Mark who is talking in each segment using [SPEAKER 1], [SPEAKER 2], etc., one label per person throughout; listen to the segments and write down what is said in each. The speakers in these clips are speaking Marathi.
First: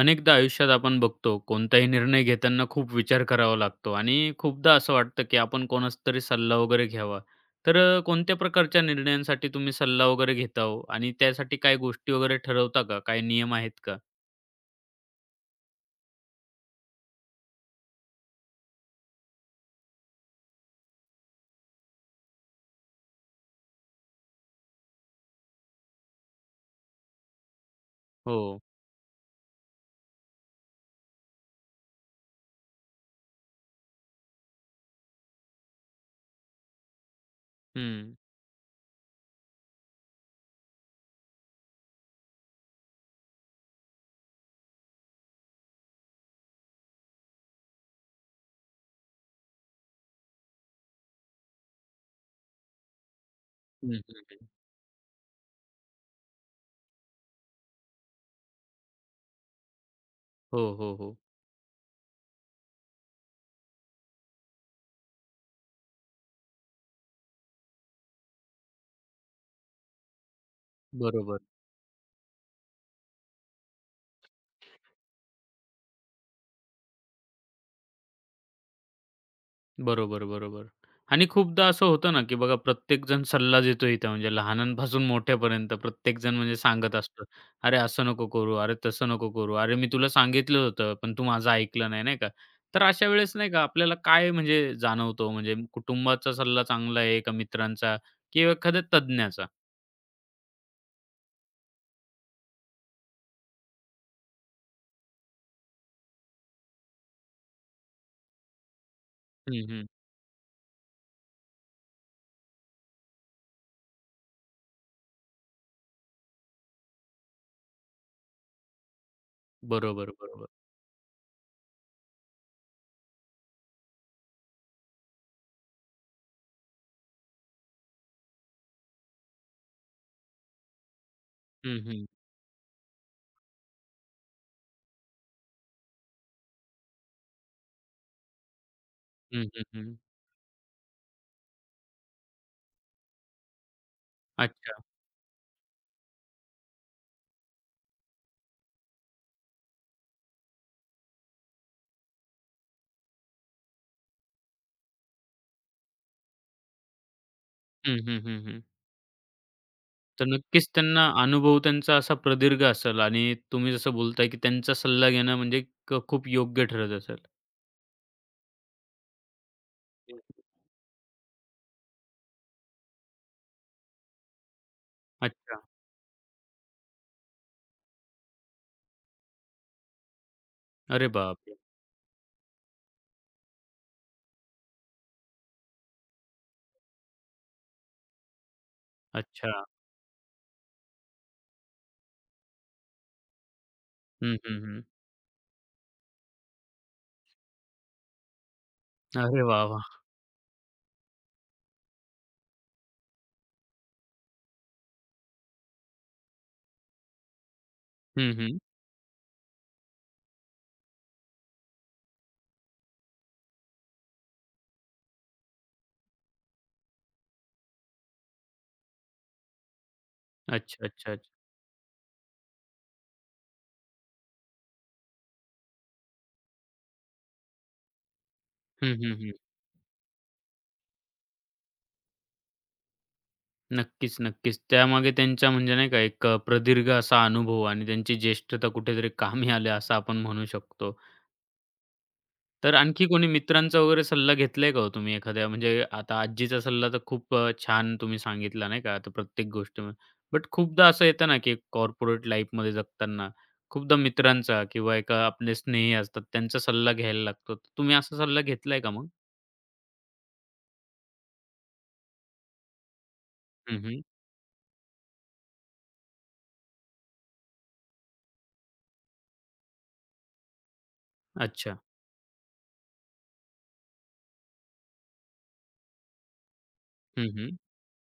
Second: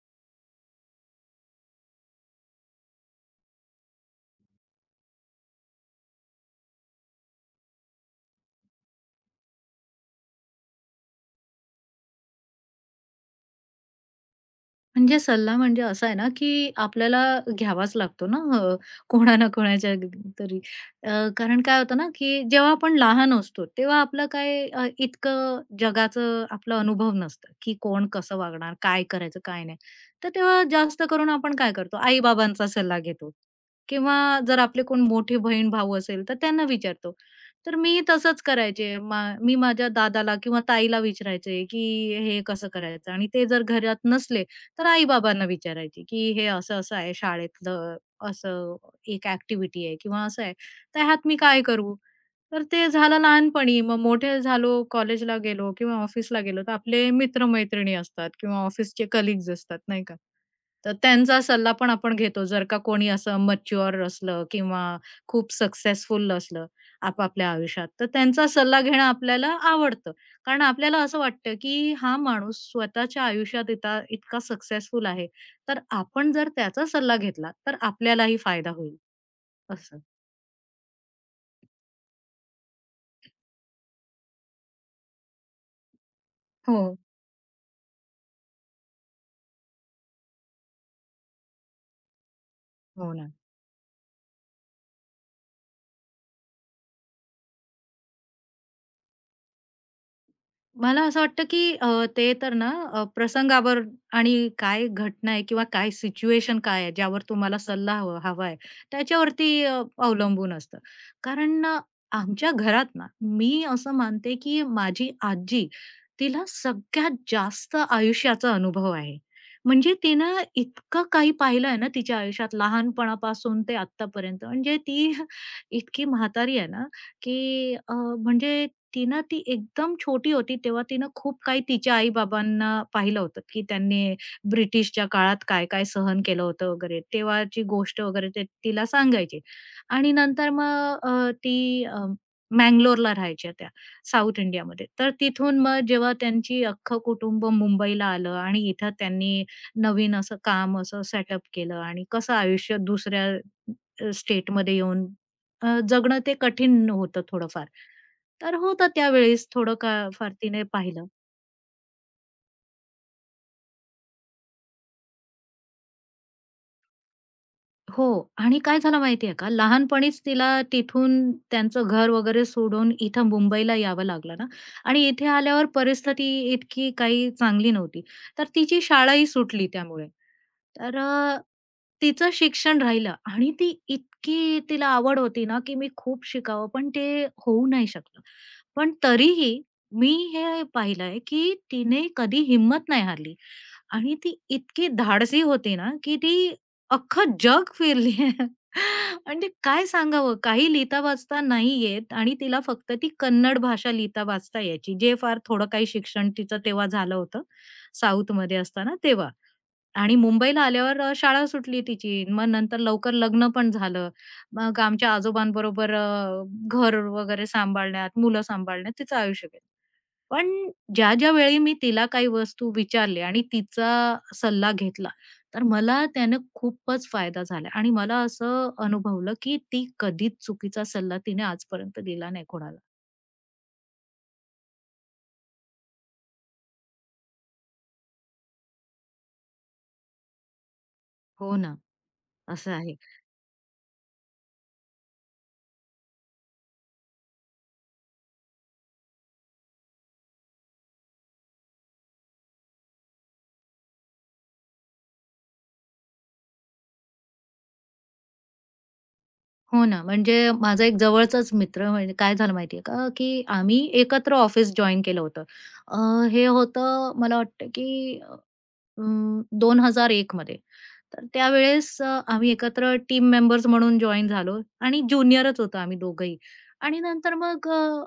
[SPEAKER 1] अनेकदा आयुष्यात आपण बघतो, कोणताही निर्णय घेताना खूप विचार करावा लागतो आणि खूपदा असं वाटतं, की आपण कोणाचा तरी सल्ला वगैरे घ्यावा. तर कोणत्या प्रकारच्या निर्णयांसाठी तुम्ही सल्ला वगैरे घेता हो? आणि त्यासाठी काही गोष्टी वगैरे ठरवता का? काही नियम आहेत का?
[SPEAKER 2] म्हणजे सल्ला म्हणजे असा आहे ना, की आपल्याला घ्यावाच लागतो ना कोणा ना कोणाच्या तरी. कारण काय होतं ना, की जेव्हा आपण लहान असतो, तेव्हा आपलं काय इतकं जगाचं आपला अनुभव नसतं, की कोण कसं
[SPEAKER 1] हो.
[SPEAKER 2] वागणार, काय करायचं, काय नाही. तर तेव्हा जास्त करून आपण काय करतो, आई-बाबांचा सल्ला घेतो किंवा जर आपले कोण मोठे बहीण-भाऊ असेल, तर त्यांना विचारतो. तर मी
[SPEAKER 1] हं.
[SPEAKER 2] तसंच करायचे. मी माझ्या दादाला किंवा ताईला विचारायचे, की हे कसं करायचं आणि ते जर घरात नसले तर आई-बाबांना विचारायची, की "हे असं-असं आहे शाळेतलं, असं एक ॲक्टिव्हिटी आहे किंवा असं आहे, तर ह्यात मी काय करू?" तर ते झालं लहानपणी.
[SPEAKER 1] हं,
[SPEAKER 2] मग मोठे
[SPEAKER 1] हं.
[SPEAKER 2] झालो, कॉलेजला गेलो किंवा ऑफिसला गेलो, तर आपले मित्र-मैत्रिणी असतात किंवा ऑफिसचे कलीग्ज असतात, नाही का?
[SPEAKER 1] हो,
[SPEAKER 2] तर
[SPEAKER 1] हो, हो.
[SPEAKER 2] त्यांचा सल्ला पण आपण घेतो. जर का कोणी असं मॅच्युअर असलं किंवा खूप सक्सेसफुल असलं आपापल्या आयुष्यात, तर त्यांचा सल्ला घेणं आपल्याला आवडतं. कारण आपल्याला असं
[SPEAKER 1] बरोबर.
[SPEAKER 2] वाटतं, की हा माणूस स्वतःच्या आयुष्यात इतका सक्सेसफुल आहे, तर आपण जर त्याचा सल्ला घेतला, तर आपल्यालाही फायदा होईल असं.
[SPEAKER 1] बरोबर, बरोबर. आणि खूपदा असं होतं ना, की बघा प्रत्येकजण सल्ला देतो इथं म्हणजे लहानांपासून मोठ्यापर्यंत प्रत्येकजण म्हणजे सांगत
[SPEAKER 2] हो,
[SPEAKER 1] असतो. "अरे, असं नको करू. अरे, तसं नको करू. अरे, मी तुला सांगितलं होतं, पण तू माझं ऐकलं नाही." नाही का? तर अशा
[SPEAKER 2] हो ना.
[SPEAKER 1] वेळेस नाही का आपल्याला काय म्हणजे जाणवतो म्हणजे कुटुंबाचा सल्ला चांगला आहे का मित्रांचा किंवा एखाद्या तज्ञाचा?
[SPEAKER 2] मला असं वाटतं, की ते तर ना प्रसंगावर आणि काय घटना आहे किंवा काय सिच्युएशन काय आहे, ज्यावर तुम्हाला सल्ला हवा हवा आहे,
[SPEAKER 1] हं,
[SPEAKER 2] त्याच्यावरती
[SPEAKER 1] हं.
[SPEAKER 2] अवलंबून असतं. कारण आमच्या घरात ना, मी असं मानते, की माझी आजी, तिला सगळ्यात जास्त आयुष्याचा अनुभव आहे. म्हणजे
[SPEAKER 1] बरोबर,
[SPEAKER 2] तिनं
[SPEAKER 1] बरोबर.
[SPEAKER 2] इतकं काही पाहिलं ना तिच्या आयुष्यात लहानपणापासून ते आत्तापर्यंत. म्हणजे ती इतकी म्हातारी आहे ना, की म्हणजे ती ना ती एकदम छोटी होती तेव्हा तिनं खूप काही
[SPEAKER 1] हं,
[SPEAKER 2] तिच्या
[SPEAKER 1] हं.
[SPEAKER 2] आई-बाबांना पाहिलं होतं, की त्यांनी ब्रिटिशच्या काळात काय-काय सहन केलं होतं वगैरे. तेव्हाची गोष्ट वगैरे ते तिला सांगायचे
[SPEAKER 1] हं, हं, हं.
[SPEAKER 2] आणि नंतर मग ती मंगलोरला राहायच्या त्या साउथ
[SPEAKER 1] अच्छा.
[SPEAKER 2] इंडियामध्ये. तर तिथून मग जेव्हा त्यांची अख्खं कुटुंब मुंबईला आलं आणि इथं त्यांनी नवीन असं काम असं सेटअप केलं आणि कसं आयुष्य दुसऱ्या स्टेटमध्ये येऊन जगणं ते कठीण होतं थोडंफार.
[SPEAKER 1] हं, हं, हं,
[SPEAKER 2] तर
[SPEAKER 1] हं.
[SPEAKER 2] होतं त्यावेळेस थोडं का
[SPEAKER 1] तर
[SPEAKER 2] फार तिने
[SPEAKER 1] नक्कीच
[SPEAKER 2] पाहिलं.
[SPEAKER 1] त्यांना अनुभव त्यांचा असा प्रदीर्घ असेल आणि तुम्ही जसं बोलताय, की त्यांचा सल्ला घेणं म्हणजे खूप योग्य ठरत असेल.
[SPEAKER 2] हो. आणि काय झालं माहितीये का,
[SPEAKER 1] हं.
[SPEAKER 2] लहानपणीच तिला तिथून त्यांचं घर वगैरे सोडून इथं मुंबईला यावं लागलं ना आणि इथे
[SPEAKER 1] अच्छा.
[SPEAKER 2] आल्यावर परिस्थिती इतकी काही चांगली नव्हती. तर तिची शाळाही सुटली त्यामुळे. तर
[SPEAKER 1] अरे बापरे!
[SPEAKER 2] तिचं शिक्षण राहिलं आणि ती इतकी तिला आवड होती ना, की मी खूप शिकावं, पण ते होऊ नाही शकलं. पण तरीही
[SPEAKER 1] अच्छा.
[SPEAKER 2] मी हे पाहिलंय, की तिने कधी हिंमत नाही हारली आणि
[SPEAKER 1] हं,
[SPEAKER 2] ती
[SPEAKER 1] हं, हं.
[SPEAKER 2] इतकी धाडसी होती ना, की ती अख्खं जग फिरली आहे.
[SPEAKER 1] अरे
[SPEAKER 2] म्हणजे
[SPEAKER 1] वाह,
[SPEAKER 2] काय
[SPEAKER 1] वाह!
[SPEAKER 2] सांगावं, काही लिहिता-वाचता नाही येत आणि तिला फक्त ती कन्नड भाषा लिहिता-वाचता यायची. जे फार थोडं काही शिक्षण तिचं तेव्हा झालं होतं,
[SPEAKER 1] हं,
[SPEAKER 2] साऊथमध्ये
[SPEAKER 1] हं.
[SPEAKER 2] असताना तेव्हा. आणि मुंबईला आल्यावर शाळा सुटली तिची. मग नंतर लवकर लग्न पण झालं. मग आमच्या आजोबांबरोबर घर वगैरे सांभाळण्यात, मुलं सांभाळण्यात तिचं आयुष्य गेलं. पण
[SPEAKER 1] अच्छा, अच्छा,
[SPEAKER 2] ज्या,
[SPEAKER 1] अच्छा.
[SPEAKER 2] ज्या वेळी मी तिला काही वस्तू विचारल्या आणि तिचा सल्ला घेतला, तर मला त्यानं खूपच फायदा झाला आणि मला असं
[SPEAKER 1] हं, हं, हं.
[SPEAKER 2] अनुभवलं, की ती कधीच चुकीचा सल्ला तिने आजपर्यंत दिला नाही कोणाला.
[SPEAKER 1] नक्कीच, नक्कीच. त्यामागे त्यांच्या म्हणजे नाही का एक प्रदीर्घ असा अनुभव आणि त्यांची ज्येष्ठता कुठेतरी कामी आले असं आपण म्हणू शकतो.
[SPEAKER 2] हो ना, असं
[SPEAKER 1] तर
[SPEAKER 2] आहे.
[SPEAKER 1] आणखी कोणी मित्रांचा वगैरे सल्ला घेतलाय का हो तुम्ही एखाद्या म्हणजे आता आजीचा सल्ला तर खूप छान तुम्ही सांगितला नाही का आता प्रत्येक गोष्टीमध्ये. बट खूपदा असं येतं ना, की कॉर्पोरेट लाईफमध्ये जगताना खूपदा मित्रांचा किंवा एका आपले स्नेही असतात त्यांचा सल्ला घ्यायला लागतो. तर तुम्ही असा सल्ला घेतलाय का मग?
[SPEAKER 2] हो ना, म्हणजे माझा एक जवळचाच मित्र म्हणजे काय झालं माहिती का, की
[SPEAKER 1] हं,
[SPEAKER 2] आम्ही
[SPEAKER 1] हं.
[SPEAKER 2] एकत्र ऑफिस जॉइन केलं होतं. अ, हे होतं मला वाटतं, की 2001 मध्ये. तर
[SPEAKER 1] अच्छा.
[SPEAKER 2] त्यावेळेस आम्ही एकत्र टीम मेंबर्स म्हणून जॉइन झालो आणि ज्युनियरच होतो आम्ही दोघंही. आणि
[SPEAKER 1] हं,
[SPEAKER 2] नंतर
[SPEAKER 1] हं.
[SPEAKER 2] मग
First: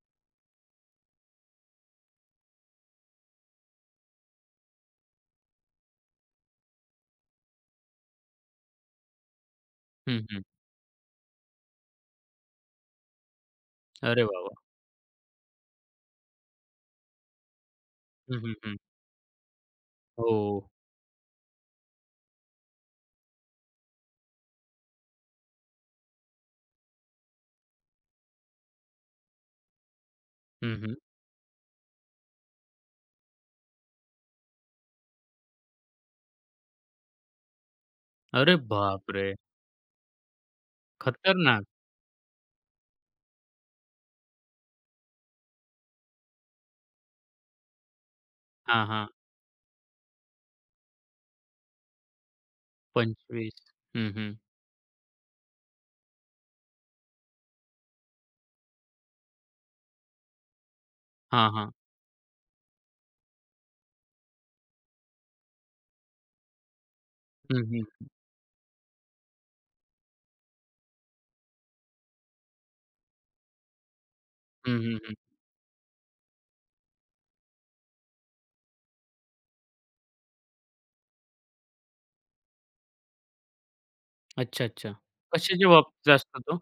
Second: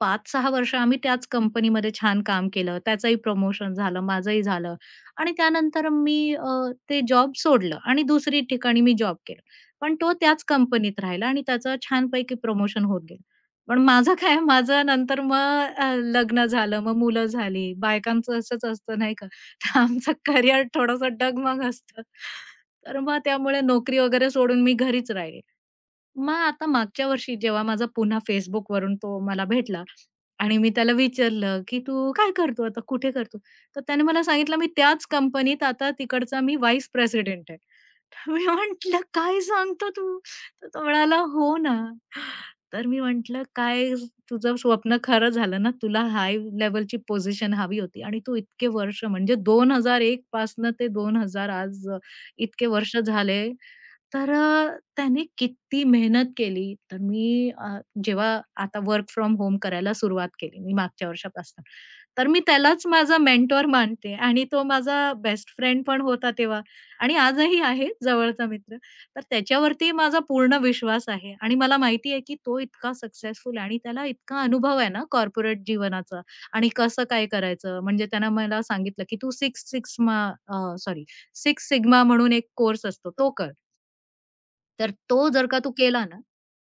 [SPEAKER 2] 5-6 वर्ष आम्ही त्याच कंपनीमध्ये छान काम केलं. त्याचंही प्रमोशन झालं, माझंही झालं आणि त्यानंतर मी ते जॉब सोडलं आणि दुसरी ठिकाणी मी जॉब केला. पण तो
[SPEAKER 1] हं, हं.
[SPEAKER 2] त्याच कंपनीत राहिला आणि त्याचं छानपैकी प्रमोशन होत गेलं. पण माझं
[SPEAKER 1] अरे
[SPEAKER 2] काय
[SPEAKER 1] वाह! वाह!
[SPEAKER 2] माझं नंतर मग लग्न झालं, मग मुलं झाली. बायकांचं
[SPEAKER 1] हं, हं,
[SPEAKER 2] असंच
[SPEAKER 1] हं.
[SPEAKER 2] असतं नाही का? आमचं
[SPEAKER 1] हो.
[SPEAKER 2] करिअर थोडंसं डगमग असतं. तर मग त्यामुळे नोकरी वगैरे सोडून मी घरीच राहिले. मग आता मागच्या वर्षी जेव्हा माझा पुन्हा Facebook वरून तो मला भेटला आणि मी
[SPEAKER 1] हं,
[SPEAKER 2] त्याला
[SPEAKER 1] हं.
[SPEAKER 2] विचारलं, की "तू काय करतो आता? कुठे करतो?" तर त्याने मला सांगितलं, "मी त्याच कंपनीत आता तिकडचा मी व्हाईस प्रेसिडेंट आहे." तर मी
[SPEAKER 1] अरे
[SPEAKER 2] म्हटलं,
[SPEAKER 1] बापरे!
[SPEAKER 2] "काय सांगतो तू?" तर तो म्हणाला, "हो
[SPEAKER 1] खतरनाक.
[SPEAKER 2] ना." तर मी म्हटलं, "काय तुझं स्वप्न खरं झालं ना, तुला हाय लेव्हलची पोझिशन हवी होती आणि तू इतके
[SPEAKER 1] हां,
[SPEAKER 2] वर्ष
[SPEAKER 1] हां.
[SPEAKER 2] म्हणजे दोन हजार एक पासनं ते दोन हजार आज इतके वर्ष झाले."
[SPEAKER 1] 25. हं,
[SPEAKER 2] तर
[SPEAKER 1] हं.
[SPEAKER 2] त्याने किती मेहनत केली. तर मी जेव्हा आता वर्क फ्रॉम होम करायला सुरुवात केली मी मागच्या
[SPEAKER 1] हां,
[SPEAKER 2] वर्षापासनं.
[SPEAKER 1] हां.
[SPEAKER 2] तर मी त्यालाच माझा मेंटॉर मानते आणि तो माझा बेस्ट फ्रेंड पण होता तेव्हा आणि
[SPEAKER 1] हं,
[SPEAKER 2] आजही
[SPEAKER 1] हं.
[SPEAKER 2] आहे जवळचा मित्र. तर त्याच्यावरती माझा पूर्ण विश्वास आहे आणि मला माहिती आहे, की तो इतका सक्सेसफुल आहे आणि त्याला इतका
[SPEAKER 1] हं,
[SPEAKER 2] अनुभव आहे ना
[SPEAKER 1] हं.
[SPEAKER 2] कॉर्पोरेट जीवनाचा आणि कसं काय करायचं. म्हणजे त्यानं मला सांगितलं, की "तू six sigma" sorry six sigma म्हणून एक कोर्स असतो, तो कर.
[SPEAKER 1] अच्छा, अच्छा.
[SPEAKER 2] तर तो जर का
[SPEAKER 1] कशाच्या
[SPEAKER 2] तू केला
[SPEAKER 1] बाबतीत
[SPEAKER 2] ना
[SPEAKER 1] असतो तो?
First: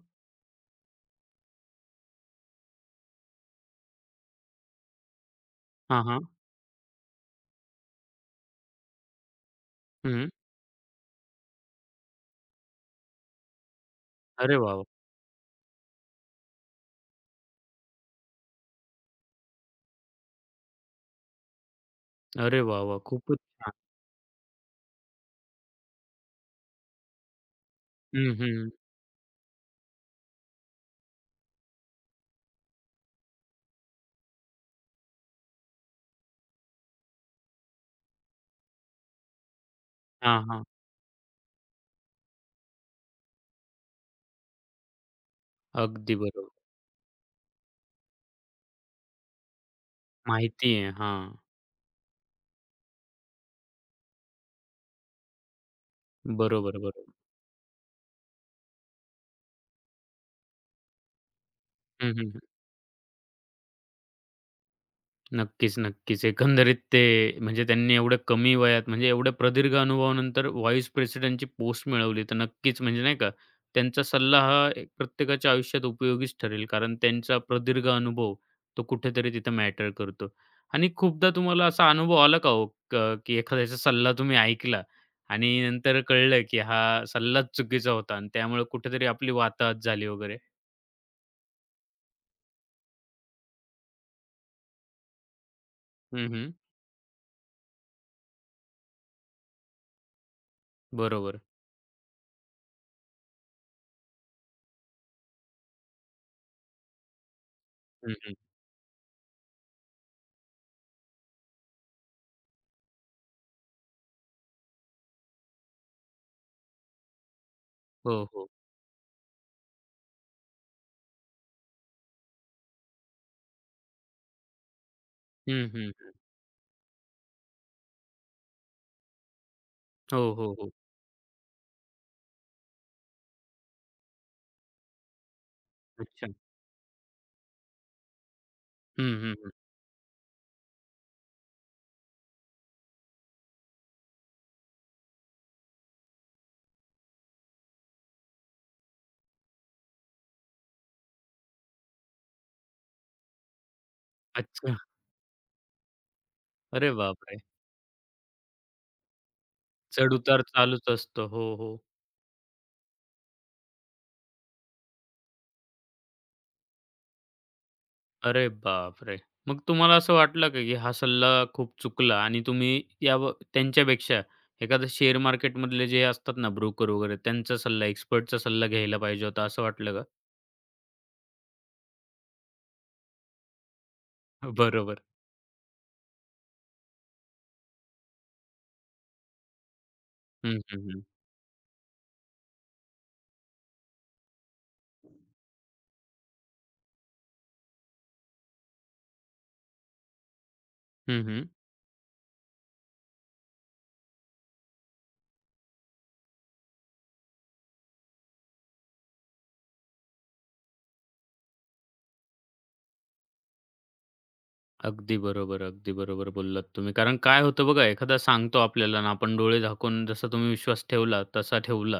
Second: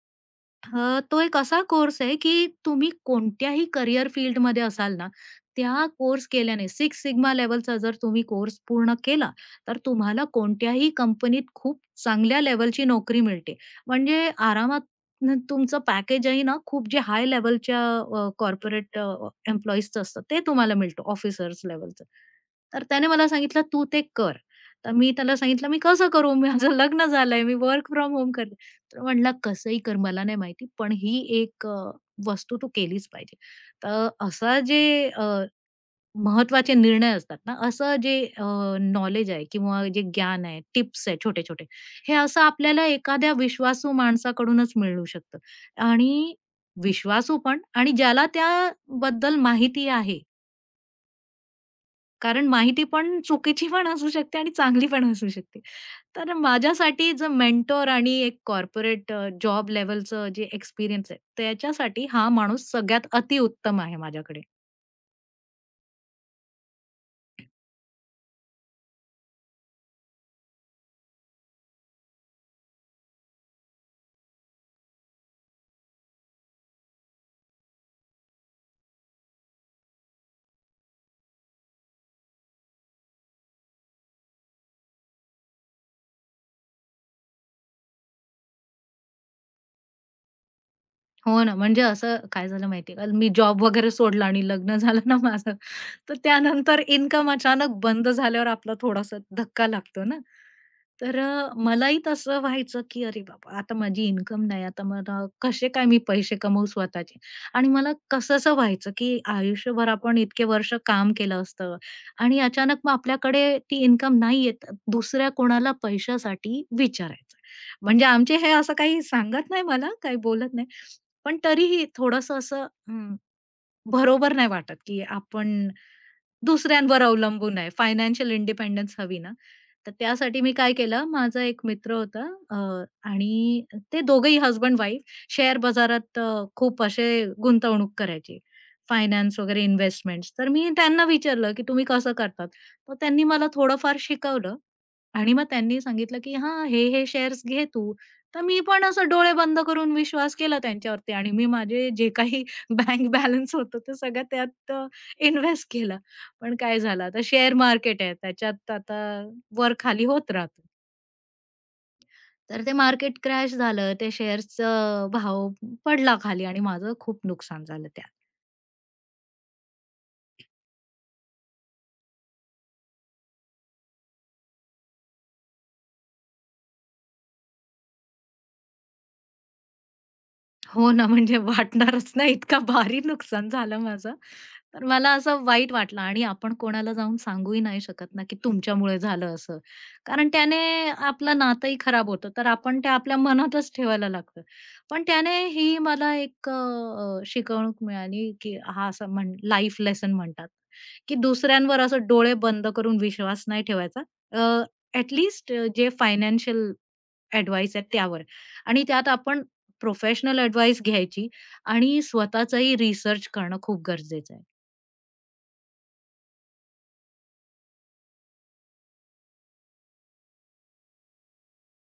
[SPEAKER 2] हां, तो एक असा कोर्स आहे, की तुम्ही कोणत्याही करियर फील्डमध्ये असाल ना, त्या
[SPEAKER 1] हां, हां.
[SPEAKER 2] कोर्स केल्याने सिक्स सिग्मा लेव्हलचा जर तुम्ही कोर्स पूर्ण केला, तर तुम्हाला
[SPEAKER 1] हं.
[SPEAKER 2] कोणत्याही कंपनीत खूप चांगल्या लेव्हलची नोकरी मिळते. म्हणजे
[SPEAKER 1] अरे वाह!
[SPEAKER 2] आरामात
[SPEAKER 1] वाह!
[SPEAKER 2] न तुमचं पॅकेजही ना खूप जे हाय लेव्हलच्या कॉर्पोरेट एम्प्लॉईजचं असतं ते तुम्हाला मिळतं ऑफिसर्स लेव्हलचं.
[SPEAKER 1] अरे वाह!
[SPEAKER 2] तर
[SPEAKER 1] वाह!
[SPEAKER 2] त्याने मला
[SPEAKER 1] खूपच
[SPEAKER 2] सांगितलं,
[SPEAKER 1] छान.
[SPEAKER 2] "तू ते कर." तर मी त्याला सांगितलं, "मी कसं करू? माझं लग्न झालंय, मी वर्क फ्रॉम होम
[SPEAKER 1] हं,
[SPEAKER 2] करते."
[SPEAKER 1] हं.
[SPEAKER 2] तर म्हणला कसंही कर मला नाही माहिती, पण ही एक वस्तू तू केलीच पाहिजे. तर असा जे अ, महत्त्वाचे निर्णय असतात ना, असं जे नॉलेज आहे किंवा जे
[SPEAKER 1] हां,
[SPEAKER 2] ज्ञान आहे,
[SPEAKER 1] हां.
[SPEAKER 2] टिप्स आहे छोटे-छोटे, हे असं आपल्याला एखाद्या विश्वासू माणसाकडूनच मिळू शकतं
[SPEAKER 1] अगदी
[SPEAKER 2] आणि
[SPEAKER 1] बरोबर.
[SPEAKER 2] विश्वासू पण आणि ज्याला त्याबद्दल माहिती आहे.
[SPEAKER 1] माहिती आहे. हां.
[SPEAKER 2] कारण माहिती पण चुकीची पण असू शकते आणि चांगली पण असू शकते. तर
[SPEAKER 1] बरोबर,
[SPEAKER 2] माझ्यासाठी
[SPEAKER 1] बरोबर.
[SPEAKER 2] जे मेंटॉर आणि एक कॉर्पोरेट जॉब लेव्हलचं जे एक्सपिरियन्स आहे, त्याच्यासाठी
[SPEAKER 1] हं,
[SPEAKER 2] हा
[SPEAKER 1] हं.
[SPEAKER 2] माणूस सगळ्यात अतिउत्तम आहे माझ्याकडे.
[SPEAKER 1] नक्कीच, नक्कीच. एकंदरीत ते म्हणजे त्यांनी एवढ्या कमी वयात म्हणजे एवढ्या प्रदीर्घ अनुभवानंतर व्हाईस प्रेसिडेंटची पोस्ट मिळवली, तर नक्कीच म्हणजे नाही का, त्यांचा सल्ला हा एक प्रत्येकाच्या आयुष्यात उपयोगीच ठरेल. कारण त्यांचा प्रदीर्घ अनुभव तो कुठेतरी तिथं मॅटर करतो. आणि खूपदा तुम्हाला असा अनुभव आला का हो, क की एखाद्याचा सल्ला तुम्ही ऐकला आणि नंतर कळलं की हा सल्लाच चुकीचा होता आणि त्यामुळे कुठेतरी आपली वाताहत झाली वगैरे?
[SPEAKER 2] हो ना, म्हणजे असं काय झालं माहिती का, मी जॉब वगैरे सोडला आणि लग्न झालं ना माझं, तर
[SPEAKER 1] हं, हं.
[SPEAKER 2] त्यानंतर इन्कम अचानक बंद झाल्यावर आपला थोडासा धक्का लागतो ना. तर
[SPEAKER 1] बरोबर.
[SPEAKER 2] मलाही तसं व्हायचं, की अरे बाबा, आता माझी इन्कम नाही, आता मला कसे काय मी पैसे कमवू स्वतःचे? आणि मला
[SPEAKER 1] हं, हं.
[SPEAKER 2] कसंसं व्हायचं, की आयुष्यभर आपण इतके वर्ष काम केलं असतं आणि अचानक मग आपल्याकडे ती इन्कम नाही येत, दुसऱ्या कोणाला पैशासाठी विचारायचं. म्हणजे
[SPEAKER 1] हो,
[SPEAKER 2] आमचे
[SPEAKER 1] हो.
[SPEAKER 2] हे असं काही सांगत नाही मला, काही बोलत नाही. पण तरीही थोडंसं असं बरोबर नाही वाटत, की
[SPEAKER 1] हं,
[SPEAKER 2] आपण
[SPEAKER 1] हं.
[SPEAKER 2] दुसऱ्यांवर अवलंबून आहे. फायनान्शियल इंडिपेंडन्स हवी ना, तर
[SPEAKER 1] हो,
[SPEAKER 2] त्यासाठी मी
[SPEAKER 1] हो, हो.
[SPEAKER 2] काय केलं, माझा एक मित्र होता अ, आणि ते दोघंही हसबंड-वाईफ शेअर बाजारात
[SPEAKER 1] अच्छा.
[SPEAKER 2] खूप असे गुंतवणूक करायचे.
[SPEAKER 1] हं, हं,
[SPEAKER 2] फायनान्स
[SPEAKER 1] हं.
[SPEAKER 2] वगैरे इन्व्हेस्टमेंट्स. तर मी त्यांना विचारलं, की "तुम्ही कसं करतात?" तर त्यांनी मला थोडंफार शिकवलं आणि मग त्यांनी सांगितलं, की "हां, हे, हे शेअर्स घे तू." तर मी पण असं डोळे बंद करून विश्वास केला त्यांच्यावरती आणि मी माझे जे काही बँक बॅलन्स होतं ते सगळं त्यात
[SPEAKER 1] अच्छा.
[SPEAKER 2] इन्व्हेस्ट केलं. पण काय
[SPEAKER 1] अरे
[SPEAKER 2] झालं, आता
[SPEAKER 1] बापरे!
[SPEAKER 2] शेअर मार्केट आहे त्याच्यात आता वर खाली होत
[SPEAKER 1] चढ-उतार
[SPEAKER 2] राहतं.
[SPEAKER 1] चालूच असतो. हो, हो.
[SPEAKER 2] तर ते मार्केट क्रॅश झालं. ते शेअर्सचं भाव पडला खाली आणि माझं खूप नुकसान झालं त्यात.
[SPEAKER 1] अरे बापरे! मग तुम्हाला असं वाटलं का, की हा सल्ला खूप चुकला आणि तुम्ही या व त्यांच्यापेक्षा एखादं शेअर मार्केटमधले जे असतात ना ब्रोकर वगैरे, त्यांचा सल्ला, एक्सपर्टचा सल्ला घ्यायला पाहिजे होता, असं वाटलं का?
[SPEAKER 2] हो ना, म्हणजे वाटणारच ना, इतका भारी नुकसान झालं माझं. तर
[SPEAKER 1] बरोबर.
[SPEAKER 2] मला असं वाईट वाटलं आणि आपण कोणाला जाऊन सांगूही नाही शकत ना, की तुमच्यामुळे झालं असं. कारण त्याने
[SPEAKER 1] हं, हं, हं.
[SPEAKER 2] आपलं नातंही खराब होतं, तर आपण ते आपल्या मनातच ठेवायला लागतं. पण त्याने ही मला एक शिकवणूक मिळाली, की हा असं म्हण लाईफ लेसन म्हणतात, की
[SPEAKER 1] हं, हं.
[SPEAKER 2] दुसऱ्यांवर असं डोळे बंद करून विश्वास नाही ठेवायचा. अ, जे फायनान्शियल ॲडवाईस आहे त्यावर आणि त्यात आपण प्रोफेशनल एडवाईस घ्यायची आणि स्वतःचाही रिसर्च करणं खूप गरजेचं आहे.
[SPEAKER 1] अगदी बरोबर, अगदी बरोबर बोललात तुम्ही. कारण काय होतं बघा, एखादा सांगतो आपल्याला आणि आपण डोळे झाकून जसा तुम्ही विश्वास ठेवला, तसा ठेवला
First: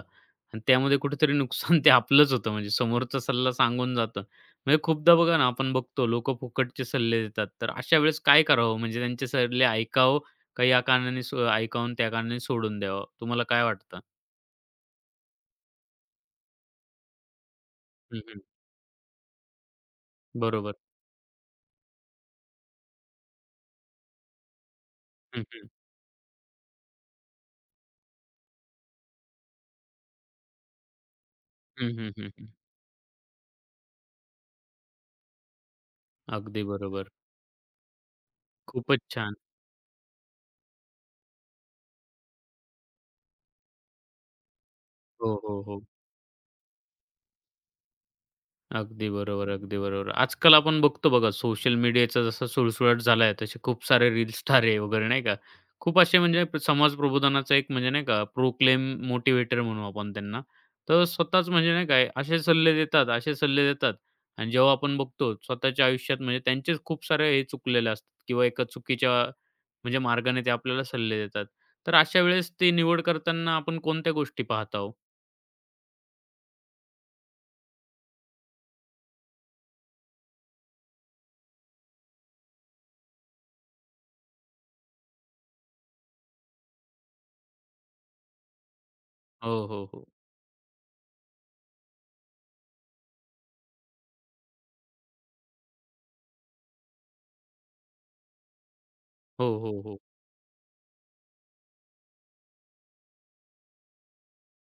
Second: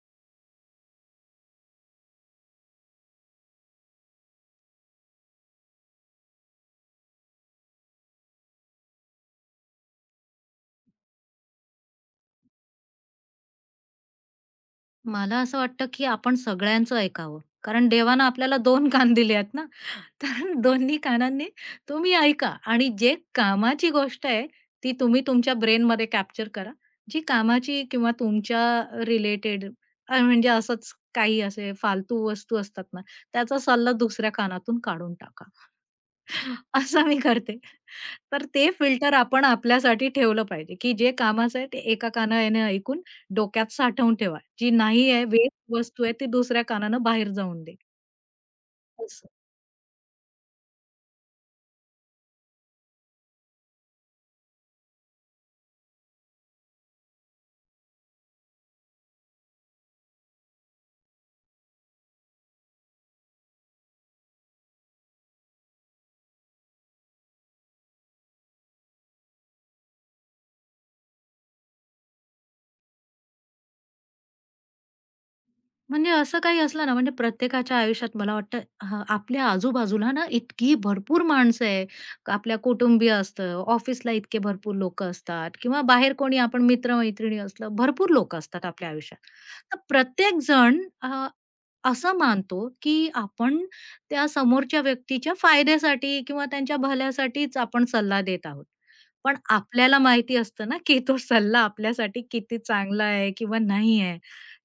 [SPEAKER 1] आणि त्यामध्ये कुठेतरी नुकसान ते आपलंच होतं. म्हणजे समोरचा सल्ला सांगून जातं. म्हणजे खूपदा बघा ना, आपण बघतो लोकं फुकटचे सल्ले देतात. तर अशा वेळेस काय करावं? म्हणजे त्यांचे सल्ले ऐकावं का या कारणाने ऐकावून त्या कारणाने सोडून द्यावं? तुम्हाला काय वाटतं?
[SPEAKER 2] मला असं वाटतं, की आपण सगळ्यांचं ऐकावं. कारण
[SPEAKER 1] हं,
[SPEAKER 2] देवानं
[SPEAKER 1] हं.
[SPEAKER 2] आपल्याला 2 कान दिले आहेत ना, तर
[SPEAKER 1] बरोबर.
[SPEAKER 2] दोन्ही कानांनी तुम्ही ऐका आणि जे कामाची गोष्ट आहे, ती तुम्ही
[SPEAKER 1] हं,
[SPEAKER 2] तुमच्या
[SPEAKER 1] हं.
[SPEAKER 2] ब्रेनमध्ये कॅप्चर करा. जी कामाची किंवा तुमच्या रिलेटेड म्हणजे असंच काही असे
[SPEAKER 1] हं, हं,
[SPEAKER 2] फालतू
[SPEAKER 1] हं, हं.
[SPEAKER 2] वस्तू असतात ना, त्याचा सल्ला दुसऱ्या कानातून काढून टाका.
[SPEAKER 1] अगदी
[SPEAKER 2] असं
[SPEAKER 1] बरोबर.
[SPEAKER 2] मी करते. तर ते
[SPEAKER 1] खूपच
[SPEAKER 2] फिल्टर
[SPEAKER 1] छान.
[SPEAKER 2] आपण आपल्यासाठी ठेवलं पाहिजे, की जे कामाचं आहे ते एका कानाने ऐकून डोक्यात साठवून ठेवा. जी नाही आहे,
[SPEAKER 1] हो, हो,
[SPEAKER 2] वेस्ट
[SPEAKER 1] हो.
[SPEAKER 2] वस्तू आहे ती दुसऱ्या कानानं बाहेर जाऊन दे.
[SPEAKER 1] अगदी
[SPEAKER 2] असं.
[SPEAKER 1] बरोबर, अगदी बरोबर. आजकाल आपण बघतो बघा सोशल मीडियाचा जसा सुळसुळाट झालाय, तसे खूप सारे रील स्टार आहे वगैरे नाही का? खूप असे म्हणजे समाज प्रबोधनाचा एक म्हणजे नाही का प्रोक्लेम मोटिवेटर म्हणू आपण त्यांना. तर स्वतःच म्हणजे नाही काय असे सल्ले देतात, असे सल्ले देतात आणि जेव्हा आपण बघतो स्वतःच्या आयुष्यात म्हणजे त्यांचेच खूप सारे हे चुकलेले असतात किंवा एका चुकीच्या म्हणजे मार्गाने ते आपल्याला सल्ले देतात. तर अशा वेळेस ती निवड करताना आपण कोणत्या गोष्टी पाहता हो?
[SPEAKER 2] म्हणजे असं काही असलं ना, म्हणजे प्रत्येकाच्या आयुष्यात मला वाटतं आपल्या आजूबाजूला ना इतकी भरपूर माणसं आहे. आपल्या कुटुंबीय असतं, ऑफिसला इतके भरपूर लोकं असतात किंवा बाहेर कोणी आपण मित्र-मैत्रिणी असलं, भरपूर लोकं असतात आपल्या आयुष्यात.
[SPEAKER 1] हो,
[SPEAKER 2] तर
[SPEAKER 1] हो, हो.
[SPEAKER 2] प्रत्येक जण असं मानतो, की आपण त्या समोरच्या व्यक्तीच्या फायद्यासाठी किंवा त्यांच्या भल्यासाठीच आपण सल्ला देत आहोत. पण
[SPEAKER 1] हो, हो, हो.
[SPEAKER 2] आपल्याला माहिती असतं ना, की तो सल्ला आपल्यासाठी किती चांगला आहे किंवा नाही आहे.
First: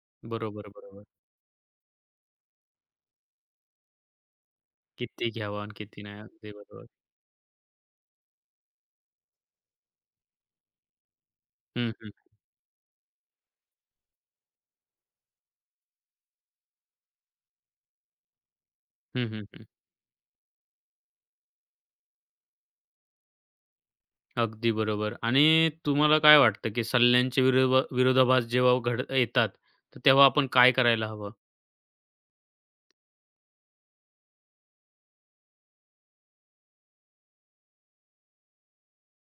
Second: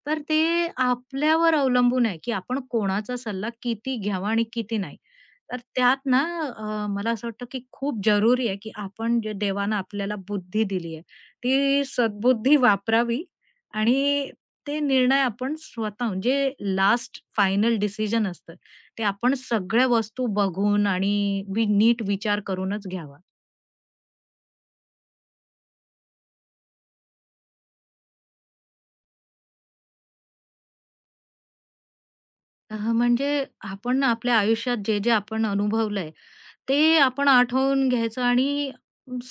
[SPEAKER 2] तर ते
[SPEAKER 1] बरोबर, बरोबर.
[SPEAKER 2] आपल्यावर अवलंबून आहे, की आपण कोणाचा सल्ला किती घ्यावा आणि किती नाही.
[SPEAKER 1] किती
[SPEAKER 2] तर
[SPEAKER 1] घ्यावं आणि
[SPEAKER 2] त्यात
[SPEAKER 1] किती नाही.
[SPEAKER 2] ना
[SPEAKER 1] अगदी बरोबर.
[SPEAKER 2] मला असं वाटतं, की खूप जरुरी आहे, की आपण जे देवानं आपल्याला बुद्धी दिली आहे, ती
[SPEAKER 1] हं, हं.
[SPEAKER 2] सद्बुद्धी वापरावी आणि ते निर्णय आपण स्वतःहून जे लास्ट फायनल डिसिजन असतं, ते
[SPEAKER 1] हं,
[SPEAKER 2] आपण
[SPEAKER 1] हं, हं.
[SPEAKER 2] सगळ्या वस्तू बघून आणि नीट विचार करूनच घ्यावा.
[SPEAKER 1] अगदी बरोबर आणि तुम्हाला काय वाटतं, की सल्ल्यांच्या विरोधाभास जेव्हा घड येतात, तर तेव्हा आपण काय करायला हवं?
[SPEAKER 2] म्हणजे आपण ना आपल्या आयुष्यात जे-जे आपण अनुभवलंय ते आपण आठवून घ्यायचं आणि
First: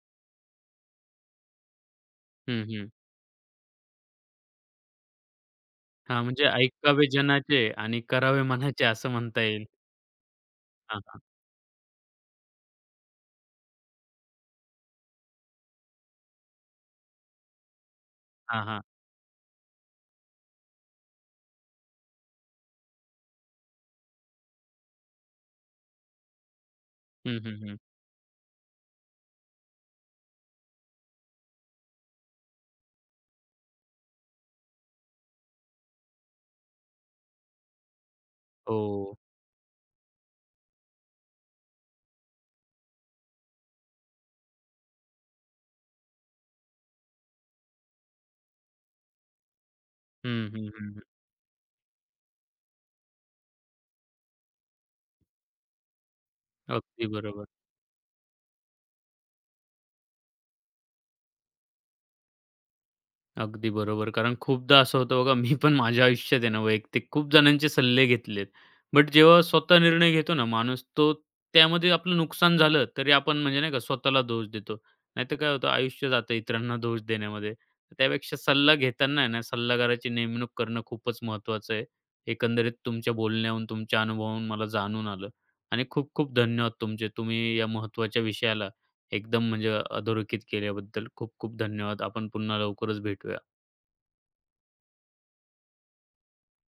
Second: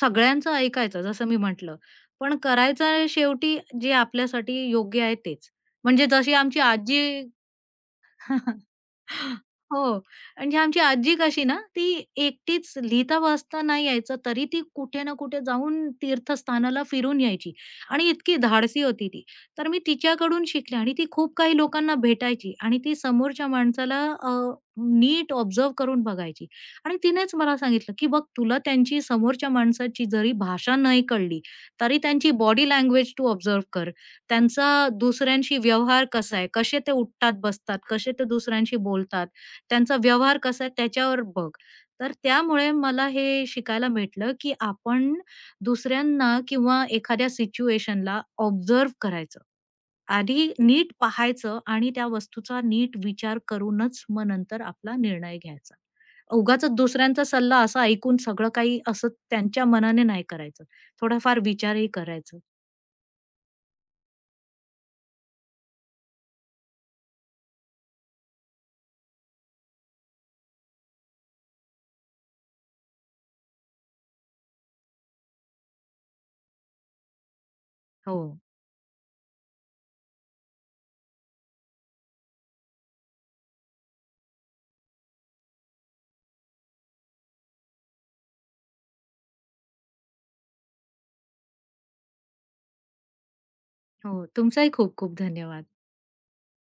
[SPEAKER 2] सगळ्यांचं ऐकायचं जसं मी म्हटलं. पण
[SPEAKER 1] हं, हं.
[SPEAKER 2] करायचं शेवटी जे आपल्यासाठी योग्य आहे तेच. म्हणजे
[SPEAKER 1] हां,
[SPEAKER 2] जशी
[SPEAKER 1] म्हणजे
[SPEAKER 2] आमची
[SPEAKER 1] ऐकावे
[SPEAKER 2] आजी
[SPEAKER 1] जनाचे आणि करावे मनाचे असं म्हणता येईल.
[SPEAKER 2] हो. म्हणजे आमची
[SPEAKER 1] हां,
[SPEAKER 2] आजी
[SPEAKER 1] हां.
[SPEAKER 2] कशी ना, ती एकटीच लिहिता-वाचता नाही यायचं, तरी ती कुठे ना कुठे जाऊन तीर्थस्थानाला फिरून यायची आणि इतकी
[SPEAKER 1] हां, हां.
[SPEAKER 2] धाडसी होती ती. तर मी तिच्याकडून शिकले आणि ती खूप काही लोकांना भेटायची आणि ती समोरच्या माणसाला नीट ऑब्झर्व्ह करून बघायची आणि तिनेच
[SPEAKER 1] हं, हं,
[SPEAKER 2] मला
[SPEAKER 1] हं.
[SPEAKER 2] सांगितलं, की "बघ तुला त्यांची समोरच्या माणसाची जरी भाषा नाही कळली, तरी त्यांची बॉडी लँग्वेज तू ऑब्झर्व्ह कर." त्यांचा दुसऱ्यांशी व्यवहार कसा आहे, कसे ते उठतात, बसतात, कसे ते दुसऱ्यांशी
[SPEAKER 1] हो.
[SPEAKER 2] बोलतात, त्यांचा व्यवहार कसा आहे त्याच्यावर बघ. तर त्यामुळे मला हे शिकायला भेटलं, की आपण दुसऱ्यांना किंवा एखाद्या सिच्युएशनला ऑब्झर्व्ह करायचं.
[SPEAKER 1] हं,
[SPEAKER 2] आधी
[SPEAKER 1] हं,
[SPEAKER 2] नीट
[SPEAKER 1] हं, हं.
[SPEAKER 2] पाहायचं आणि त्या वस्तूचा नीट विचार करूनच मग नंतर आपला निर्णय घ्यायचा. उगाचच
[SPEAKER 1] अगदी
[SPEAKER 2] दुसऱ्यांचा
[SPEAKER 1] बरोबर.
[SPEAKER 2] सल्ला असा ऐकून सगळं काही असं त्यांच्या मनाने नाही करायचं. थोडाफार विचारही करायचं.
[SPEAKER 1] अगदी बरोबर. कारण खूपदा असं होतं बघा, मी पण माझ्या आयुष्यात आहे ना वैयक्तिक खूप जणांचे सल्ले घेतलेत. बट जेव्हा स्वतः निर्णय घेतो ना माणूस, तो त्यामध्ये आपलं नुकसान झालं तरी आपण म्हणजे नाही का स्वतःला दोष देतो. नाहीतर काय होतं आयुष्य जातं इतरांना दोष देण्यामध्ये. तर त्यापेक्षा
[SPEAKER 2] हो,
[SPEAKER 1] सल्ला घेताना आहे ना सल्लागाराची नेमणूक करणं खूपच महत्त्वाचं आहे. एकंदरीत तुमच्या बोलण्याहून, तुमच्या अनुभवाहून मला जाणून आलं आणि खूप-खूप धन्यवाद तुमचे. तुम्ही या महत्त्वाच्या विषयाला एकदम म्हणजे अधोरेखित केल्याबद्दल खूप-खूप धन्यवाद. आपण पुन्हा लवकरच भेटूया.
[SPEAKER 2] हो. तुमचाही खूप खूप धन्यवाद.